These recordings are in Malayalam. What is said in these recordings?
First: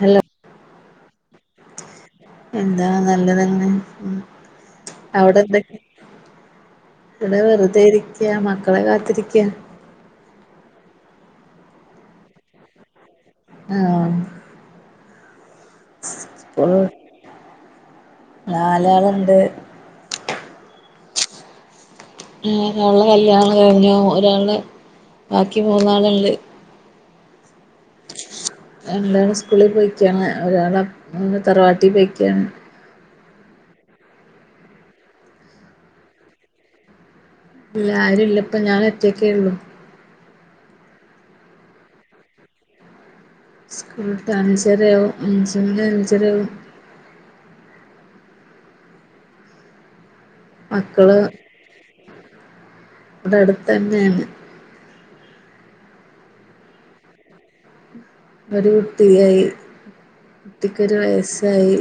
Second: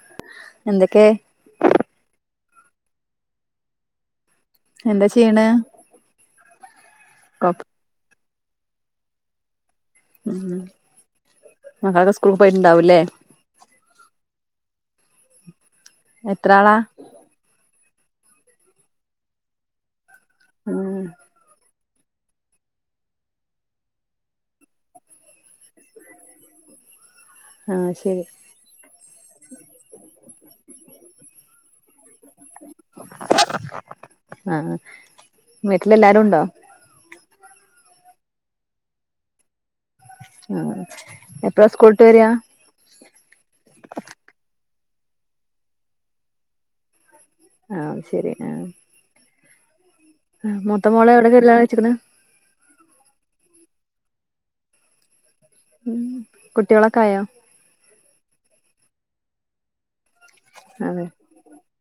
ഹലോ എന്തൊക്കെ? എന്താ നല്ലത് തന്നെ ഉം. എന്താ അവിടെ ചെയ്യണ്. എന്തൊക്കെ ഇവിടെ കൊപ് വെറുതെ ഇരിക്കാ മക്കളെ കാത്തിരിക്കുയാ. ഉം മക്കളെ ഒക്കെ സ്കൂൾ പോയിട്ടുണ്ടാവൂല്ലേ? ആഹ് എത്രാളാ. നാലാള്ണ്ട്. ഊം ഏഹ് [unintelligible] കല്യാണം കഴിഞ്ഞു ഒരാള് ബാക്കി മൂന്നാള്ണ്ട്. ഹാ ശരി രണ്ടാള് സ്കൂളി പൊയ്ക്ക്യാ, ഒ ഒരാള് അപ് [unintelligible] തറവാട്ടി പൊയ്ക്ക്യാ. ആഹ് വീട്ടില് എല്ലാരൂണ്ടോ? ഇല്ല ആരൂല്ല. ഇപ്പം ഞാൻ ഒറ്റക്കേള്ളൂ. ആഹ് എപ്ളാ സ്‌കൂള്ട്ട് വെരാ? സ്കൂൾട്ട് അഞ്ചര്യാവും. അഞ്ച് മണി അഞ്ചരാവും. ആഹ് ശരി ആഹ് ആഹ് മൂത്ത മോളെ മക്കള് എവിടെ കല്യാണം കയ്ച്ച്ക്ണ്? ഇവിടെ അടുത്ത് തന്നെയാണ് ഉം കുട്ടിയേളൊക്കെ ആയോ? ഒരു കുട്ടി ആയി കുട്ടിക്കൊരു അതെ വയസ്സായി.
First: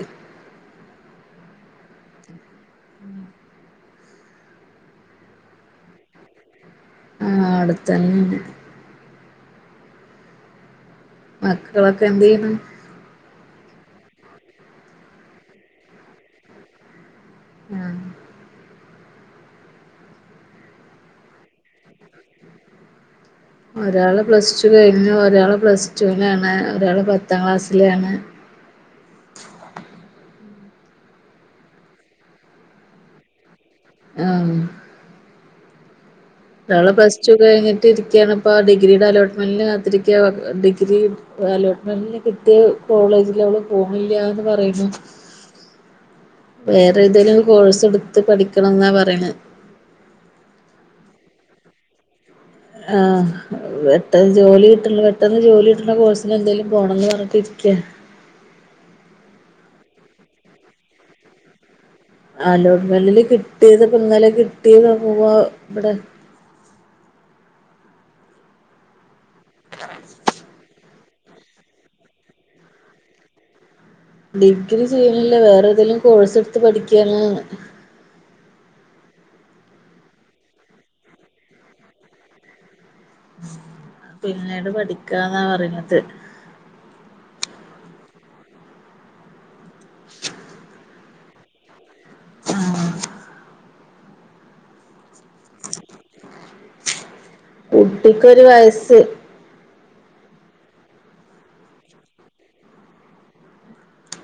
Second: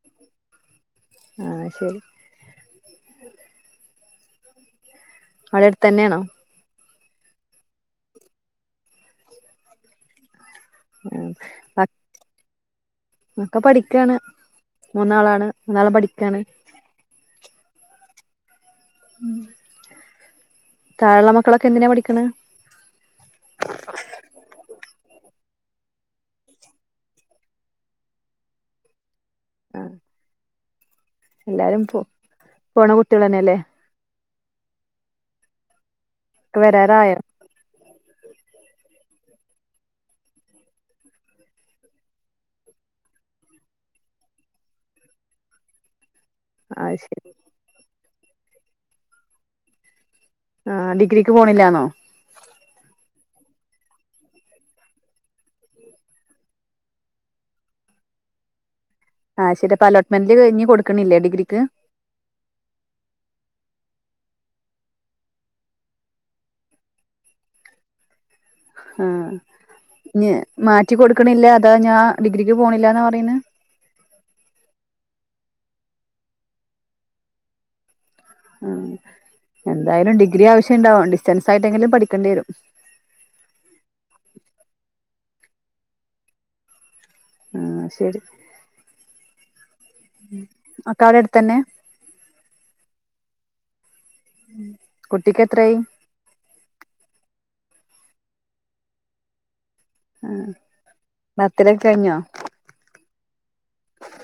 ആഹ് അഹ്ശരി ഉം അവ്ടെ എട്ത്തന്നെണോ? ആഹ് അടുത്തന്നേണ്. ആഹ് മക്കളൊക്കെ എന്ത്യയ്യ്ണ്? ഒക്ക പഠിക്കാണ്. മൂന്നാളാണ് മൂന്നാളും പഠിക്കാണ്. ആഹ്. ഉം താഴെള്ള മക്കളൊക്കെ എന്തിനാ പഠിക്ണ്? ഒരാള് പ്ലസ് ടു കഴിഞ്ഞ് ഒരാള് പ്ലസ് ടുവിനാണ്, ഒരാള് പത്താം ക്ലാസ്സിലാണ്. ആഹ് എല്ലാരും പോ പോണ കുട്ടിയേളന്നെ ലേ. ആ ഒക്കെ ഒരാള് വരാറായോ പ്ലസ് ടൂ കഴിഞ്ഞി ട്ടിരിക്കാണ് ഇപ്പ ആ ഡിഗ്രീടെ അലോട്ട്മെന്റിന് കാത്തിരിക്കുവാ ഡിഗ്രി അലോട്ട്മെന്റിന് കിട്ടിയ കോളേജില് അവള് പോണില്ല്യാന്ന് പറയുന്നു ആഹ് വേറേ ശരി ഏതേലും കോഴ്സെടുത്ത് പഠിക്കണോന്നാ പറയണെ ആഹ് ഡിഗ്രിക്ക് പോണില്ലാന്നോ ആഹ് പെട്ടെന്ന് ജോലി കിട്ടണ പെട്ടെന്ന് ജോലി കിട്ടണ കോഴ്സിനെന്തേലും പോണോന്ന് പറഞ്ഞിട്ട് ഇരി ക്ക്യാ ആഹ് ശെരി അപ്പ അലോട്ട്മെന്റില് ഇനി കൊടുക്കണില്ലേ ഡിഗ്രിക്ക് അലോട്ട്മെന്റില് കിട്ടീത് ഇപ്പോ ഇന്നലെ കിട്ടീതാ ഇപ്പൊ ഇവിടെ ആഹ് ഞാ മാറ്റി കൊടുക്കണില്ല അതോ ഞാൻ ഡിഗ്രിക്ക് പോണില്ലാന്നാ പറയണേ ഡിഗ്രി ചെയ്യണില്ല വേറേതേലും കോഴ്സെടുത്ത് പഠിക്കണോന്ന് ഉം എന്തായാലും ഡിഗ്രി ആവശ്യണ്ടാവും ഡിസ്റ്റൻസായിട്ടെങ്കിലും പഠിക്കേണ്ടി വരും എനിക്കതാണ് അറിയില്ലാത്തത് ആഹ് ശരി അക്കാടെ അടുത്ത് തന്നെയാ ആഹ് ഉം കുട്ടിക്ക് എത്രയായി കുട്ടിക്ക് ഒരു വയസ്സ് ആ ബർത്ത്ഡേയൊക്കെ കഴിഞ്ഞോ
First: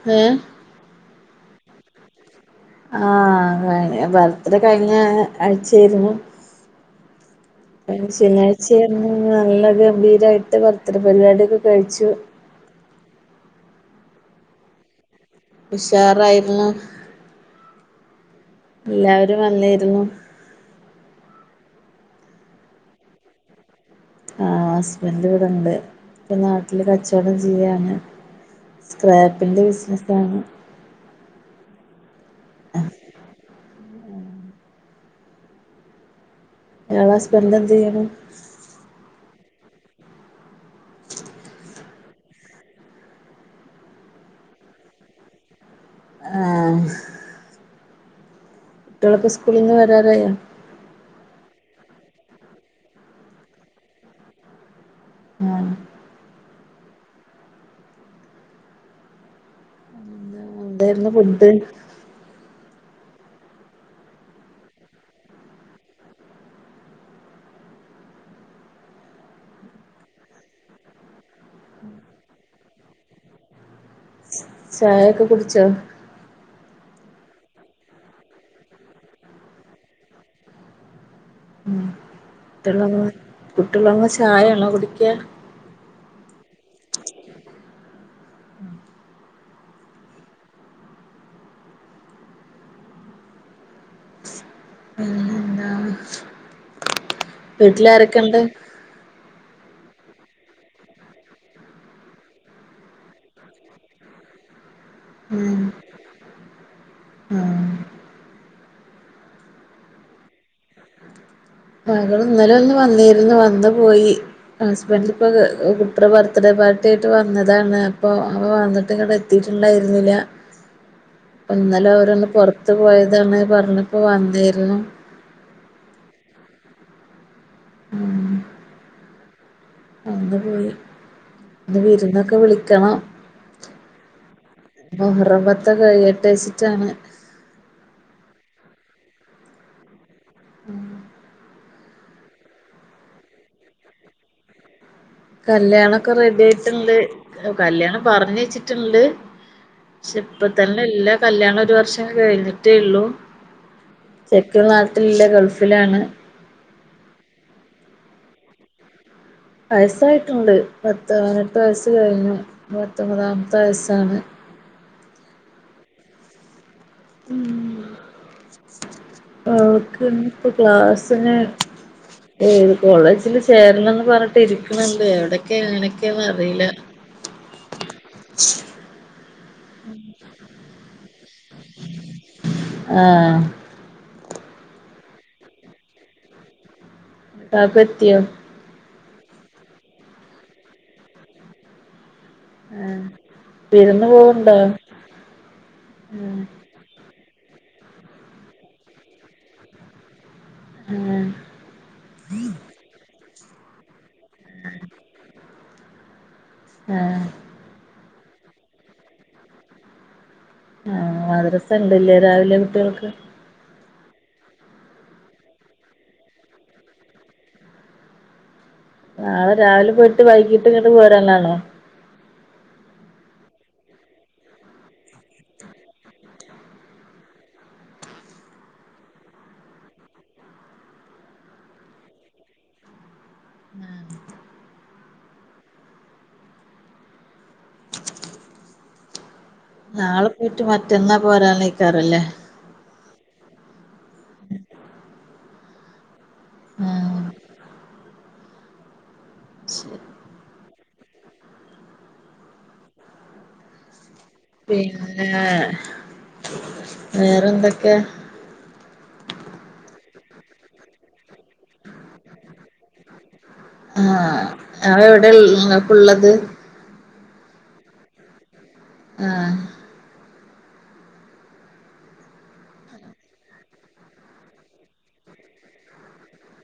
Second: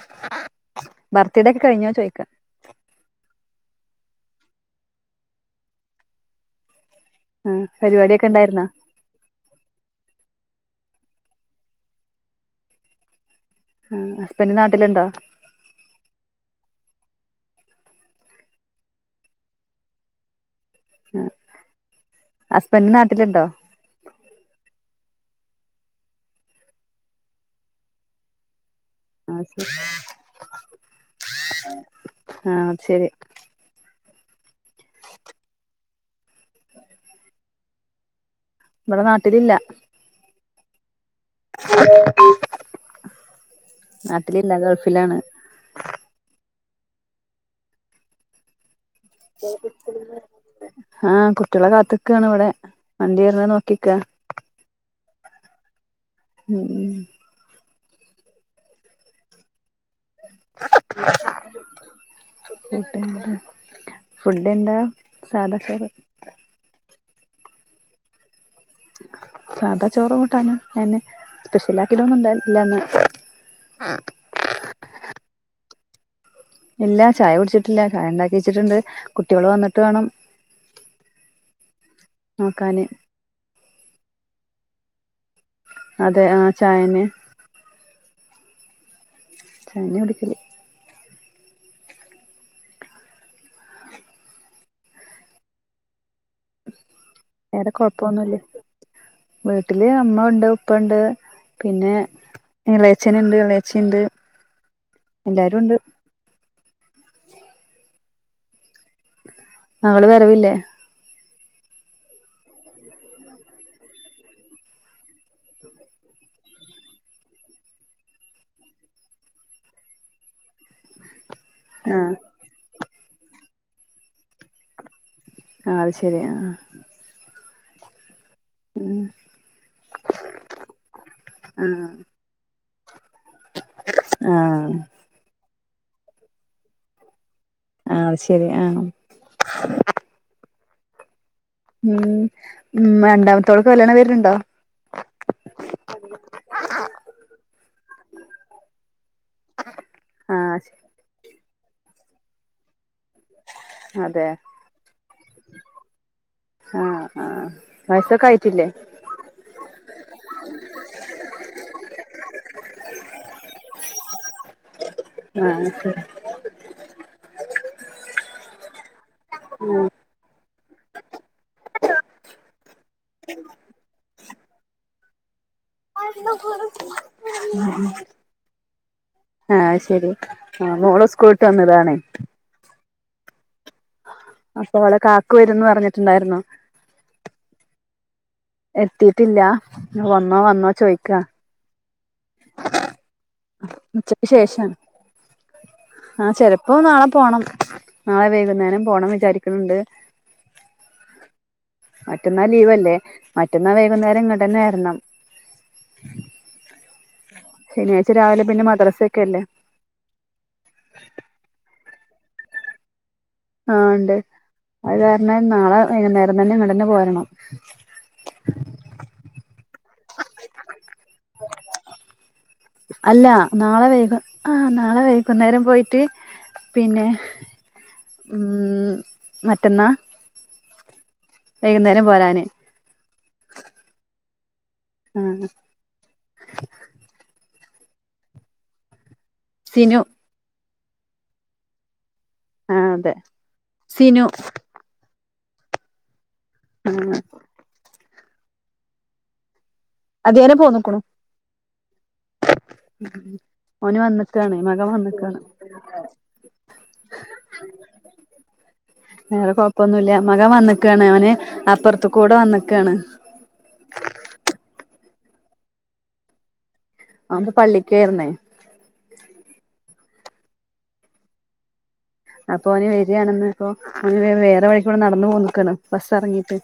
ഏ ബർത്ത്ഡേയൊക്കെ കഴിഞ്ഞോ ചോയ്ക്കാ ആ ബർത്ത്ഡേ കഴിഞ്ഞ ആഴ്ച്ചേര്ന്നു. ആ പരിപാടിയൊക്കെ ഉണ്ടായിരുന്നോ ശെന്യാഴ്ച്ചേര്ന്നു നല്ല ഗംഭീരായിട്ട് ബർ ത്ത്ഡ പരിപാടിഒക്കെ കഴിച്ചു. ആ ഹസ്ബന്റ് നാട്ടില്ണ്ടോ? ഉഷാറായിര്ന്നു. എല്ലാവരും വന്നീര്ന്നു. ആ ഹസ്ബന്റ് നാട്ടില്ണ്ടോ? ആ ഹസ്ബന്റ് ഇവടെണ്ട് ഇപ്പ നാട്ടില് കച്ചോടം ചീയാണ്. ആ സ്ക്രാപ്പിന്റെ ശരി ബിസ്നസാണ്. ആ ശെരി. ങ്ങളെ ഹസ്ബന്റ് എന്തീയ്ണു? ഇമവടെ നാട്ടിലില്ല. നാട്ടിലില്ല ഗൾഫിലാണ്. ആ കുട്ടികളൊക്കെ സ്കൂളിൽ നിന്ന് വരാറായോ ആ കുട്ട്യാളെ കാത്ത്ക്കാണ് ഇവടെ വണ്ടി വെര്ണത് നോക്കിക്കാ. ആ മ് എന്തേര്ന്നു ഫുഡ്ഡ്? ഫുഡെന്താ സാധാ ചോറ്. സാതാ ചോറ കൂട്ടാനുംഅയന്നെ സ്പെഷ്യലാക്കിടോന്നുണ്ടാകീ ട്ടില്ലന്ന് ആ ചായെക്കെ കുടിച്ചോ? ഇല്ല ചായ കുട്ച്ചിട്ടില്ല. ചായണ്ടാക്കി വെച്ച്ട്ട്ടണ്ട് കുട്ടികള് വന്ന്ട്ട് വേണം. ഉ കുട്ടള് നോക്കാന് വന്ന് കുട്ടള് വന്ന് ചായയാണോ കുടിക്കാ അതെ ആ ചായന് കഞ്ഞി കുടിക്കല്. പിന്നെന്താണ് വേറെ കൊഴപ്പൊന്നുല്ല വീട്ടിലാരെക്കെണ്ട്? വീട്ടില് അമ്മ ഉണ്ട് ഉപ്പുണ്ട് പിന്നെ ഇളയച്ചന ണ്ട് ഇളയച്ചി ണ്ട് ഉം. എല്ലാരുണ്ട് ആ മകള് വരവില്ലേ മകൾ ഇന്നല ഒന്ന് വന്നിരുന്നു വന്ന് പോയി ഹസ്ബൻഡ ഇപ്പൊ കുട്ടുടെ ബർത്ത് ഡേ പാർട്ടി ആയിട്ട് വന്നതാണ് അപ്പൊ അവ വന്നിട്ട് ഇങ്ങടെ എത്തി ണ്ടായിരുന്നില്ല [unintelligible] എന്നന്നാലും ആ അവരൊന്ന് പുറത്തു പോയതാണ് പറഞ്ഞപ്പോ വന്നായിരുന്നു ആ ശരി മ് മ് അന്ന് പോയി അന്ന് വിരുന്നൊക്കെ വിളിക്കണം ആ ത്ത കഴുകട്ട് വെച്ചിട്ടാണ് ആ ശെരി ആ മ് മ് മ് രണ്ടാമത്തോടെക്ക കല്യാണ പേരുണ്ടോ കല്യാണൊക്കെ റെഡി ആയിട്ടുണ്ട് കല്യാണം പറഞ്ഞ വെച്ചിട്ടുണ്ട് പക്ഷെ ആ ഇപ്പ ശരി തന്നെ എല്ലാ കല്യാണം ഒരു വർഷം കഴിഞ്ഞിട്ടേള്ളൂ അതെ ചെക്കൻ നാട്ടിലല്ല ഗൾഫിലാണ് ആ ആ വയസൊക്കെ ആയിട്ടില്ലേ വയസ്സായിട്ടുണ്ട് പത്ത്പതിനെട്ട് വയസ്സ് കഴിഞ്ഞു പത്തൊമ്പതാമത്തെ വയസ്സാണ് ആ ശരി ഉം ഓക്കിന്ന് പ്പ ക്ലാസ്ന് ഏ ഇത് കോളേജില് ചേരണന്ന് പറഞ്ഞിട്ട് ഇരിക്കണെണ്ട് എവിടെ [unintelligible] ഇം ഇം ആ ശരി ആ മോള് സ്കൂള്ട്ട് വന്നതാണേ ആ അപ്പൊ അവടെ കാക്ക വരുന്ന് പറഞ്ഞിട്ടുണ്ടായിരുന്നൊ കാക്കു എത്തിയോ എത്തിയിട്ടില്ല വന്നോ വന്നോ ചോയ്ക്ക വിരുന്ന് ഉച്ചക്ക് പോവ്ണ്ടോ ശേഷം ആ ചെലപ്പോ നാള പോണം നാളെ വൈകുന്നേരം പോണം വിചാരിക്കണിണ്ട് ആ മറ്റന്നാ ലീവല്ലേ മറ്റന്നാ വൈകുന്നേരം ഇങ്ങട്ടന്നെ വരണം ആ [unintelligible] രാവിലെ പിന്നെ മദ്രസൊക്കെ അല്ലേ ആ മദരസ എണ്ടല്ലേ രാവിലെ കുട്ടികൾക്ക് ആ ഇണ്ട് അത് കാരണം നാളെ വെയ്കുന്നേരം തന്നെ ഇങ്ങട് തന്നെ പോരണം [unintelligible] നാളെ രാവിലെ പോയിട്ട് വൈകിട്ട് ഇങ്ങട്ട് പോരാനാണോ അല്ല നാളെ വൈക ആ നാളെ വൈകുന്നേരം പോയിട്ട് പിന്നെ ഇം മറ്റന്നാ വൈകുന്നേരം പോരാന് [unintelligible] ആ സിനു നാളെ പോയിട്ട് മറ്റന്നാ പോരാന്നിക്കാറല്ലേ ആ അതെ സിനു ആ ആഹ് ശ് അതേനേ പോന്നേക്കണു ഓന് വന്ന് പിന്നെ വേറെന്തൊക്കയാ വേറെ കൊഴപ്പൊന്നുല്ല മക വന്നക്കാണ് അവന് അപ്പുറത്തു കൂടെ വന്നക്കാണ് [unintelligible] നിങ്ങക്കുള്ളത് അപ്പൊ പള്ളിക്കേയിരുന്നേ ആ അപ്പൊ അവന് വരികയാണെന്ന് അപ്പൊ അവന് [unintelligible] വേറെ വഴികുടെ നടന്നു പോന്നിക്കണ് ബസ് ഇറങ്ങിയിട്ട്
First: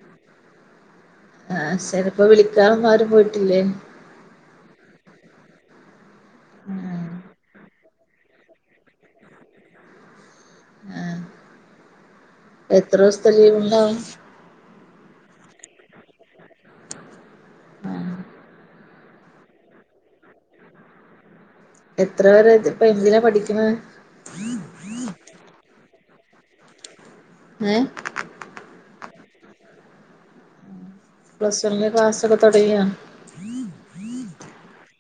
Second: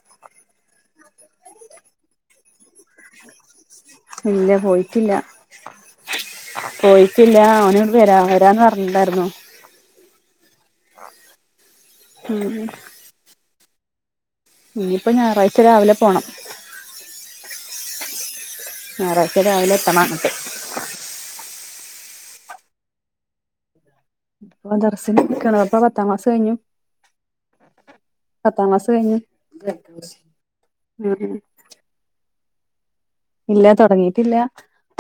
ആ ചിലപ്പോ വിളിക്കാൻ ഒന്ന്‌ ആരും പോയിട്ടില്ലേ ഇല്ല പോയിട്ടില്ല പോയിട്ടില്ല അവന് വെരാ വെരാന്ന് പറഞ്ഞിണ്ടായിരുന്ന് ആ എത്ര ദിവസത്തെ ലീവ് ഇണ്ടാവും ഇനിയിപ്പൊ ഞായറാഴ്ച രാവിലെ പോണം ഞായറാഴ്ച്ച രാവിലെ എത്തണഅങ്ങട്ട് എത്ര പേരെ ഇപ്പൊ എന്തിനാ പഠിക്കണത് മദ്രസ നിക്കണപ്പ പത്താം ക്ലാസ്സ്‌ കഴിഞ്ഞു ഏഹ് പത്താം ക്ലാസ്സ്‌ കഴിഞ്ഞു [unintelligible] പ്ലസ് വൺന്റെ ക്ലാസ്സൊക്കെ തൊടങ്ങിയ ഇല്ല തൊടങ്ങീട്ടില്ല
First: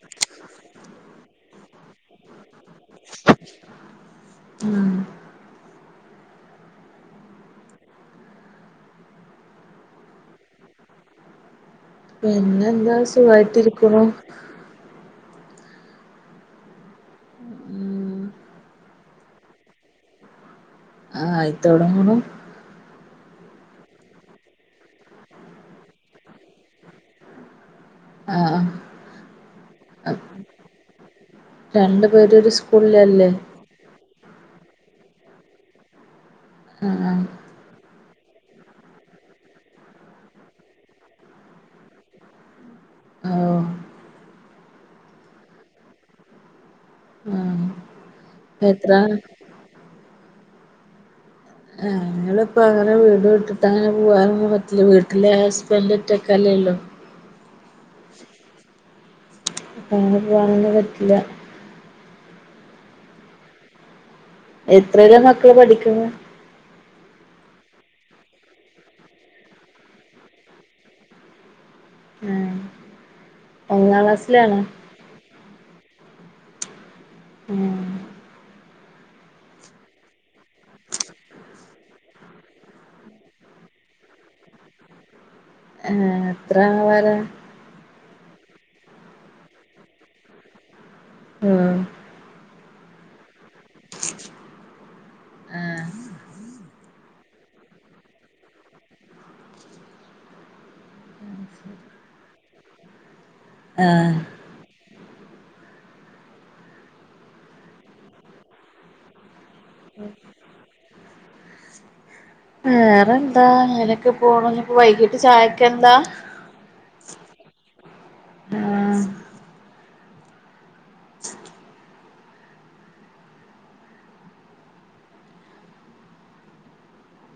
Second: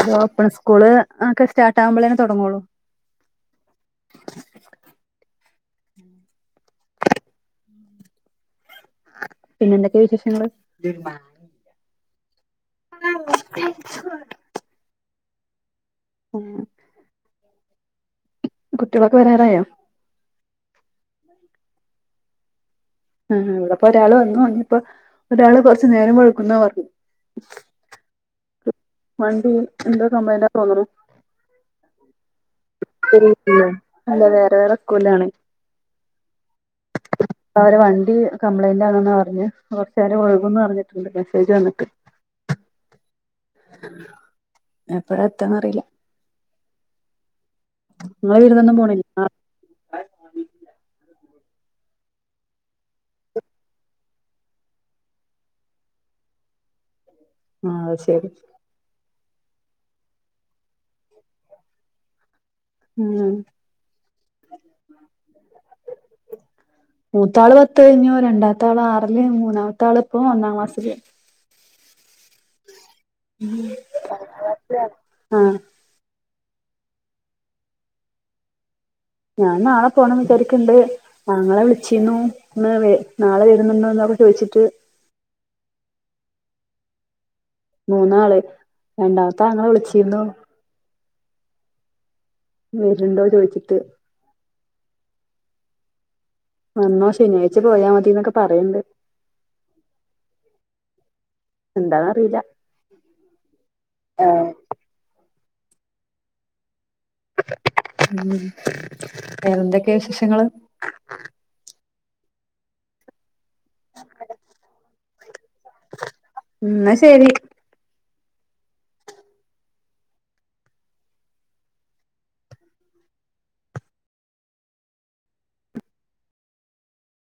ഇത് ഓപ്പൺ സ്കൂള് ഒക്കെ സ്റ്റാർട്ട് ആകുമ്പോളനെ തുടങ്ങോള്ളൂ ആ പിന്നെ എന്തൊക്കെയാ വിശേഷങ്ങള് പിന്നെ എന്താ സുഖായിട്ടിരിക്കുന്നു. ഏഹ് ഉം കുട്ടികളൊക്കെ വരാറായോ? ആയി തുടങ്ങന്ന്. ആഹ് ഇവിടെ ഇപ്പൊ ഒരാള് വന്നു, ഇനിപ്പോ ഒരാള് കൊറച്ചുനേരം വെളുക്കുന്നേ വന്നു. ആഹ് കംപ്ലൈന്റാ തോന്നുണു രണ്ടുപേരും ഒരു. പിള്ളാരല്ലേ അല്ല വേറെ വേറെ സ്കൂലാണ്. ആഹ് ഈ കംപ്ലയിന്റ് ആണെന്ന് പറഞ്ഞ് കുറച്ചു നേരം വൈകുന്ന് പറഞ്ഞിട്ടുണ്ട്, മെസ്സേജ് വന്നിട്ട്. ഓഹ് എപ്പഴാ എത്താന്ന് അറിയില്ല. ആഹ് നിങ്ങള് വിരുന്നയെന്നും എത്ര പോണില്ല. ആഹ് ഞങ്ങള് ഇപ്പൊ വേറെ വീട് വിട്ടിട്ടാ അങ്ങനെ പോകവാനൊന്നും പറ്റില്ല, വീട്ടിലെ ഹസ്ബൻഡ് ഒറ്റക്കല്ലേയുള്ളൂ. ആഹ് ശരി അപ്പൊ അങ്ങനെ പോക്കാനൊന്നു പറ്റില്ല. ഉം എത്രയിലാ മക്കളെ പഠിക്കുന്നേ? മൂത്താള് പത്ത് കഴിഞ്ഞു രണ്ടാമത്തെ ആള് ആറില് മൂന്നാമത്തെ ആള് ഇപ്പ ഒന്നാം ക്ലാസ്സില്. ആഹ് ഒന്നാം ക്ലാസ്സിലാണോ [unintelligible] ആഹ് ആഹ് ഞാൻ നാളെ പോണം വിചാരിക്കണ്ട്, ആങ്ങള് വിളിച്ചിന്ന് ഇന്ന് വെ നാളെ വരുന്നുണ്ടേന്ന്. ഒക്കെ ചോദിച്ചിട്ട്. ഏഹ് എത്രപേരാ മൂന്നാള് രണ്ടാമത്തെ ആങ്ങള് വിളിച്ചിയിരുന്നു. ആഹ് വര്ണ്ടോ ചോയിച്ചിട്ട് ആഹ് വന്നോ. ശനിയാഴ്ച്ച പോയാ മതീന്നൊക്കെ പറയ്ണ്ട്. എന്താണ റീല്ല. ആഹ് ഉം. വേറെന്തൊക്കെ വിശേഷങ്ങള്? വേറെന്താ. അങ്ങനെയൊക്കെ പോണു. ഇനിപ്പ വൈകിട്ട് ചായക്കെന്താ? തെരി. ആഹ്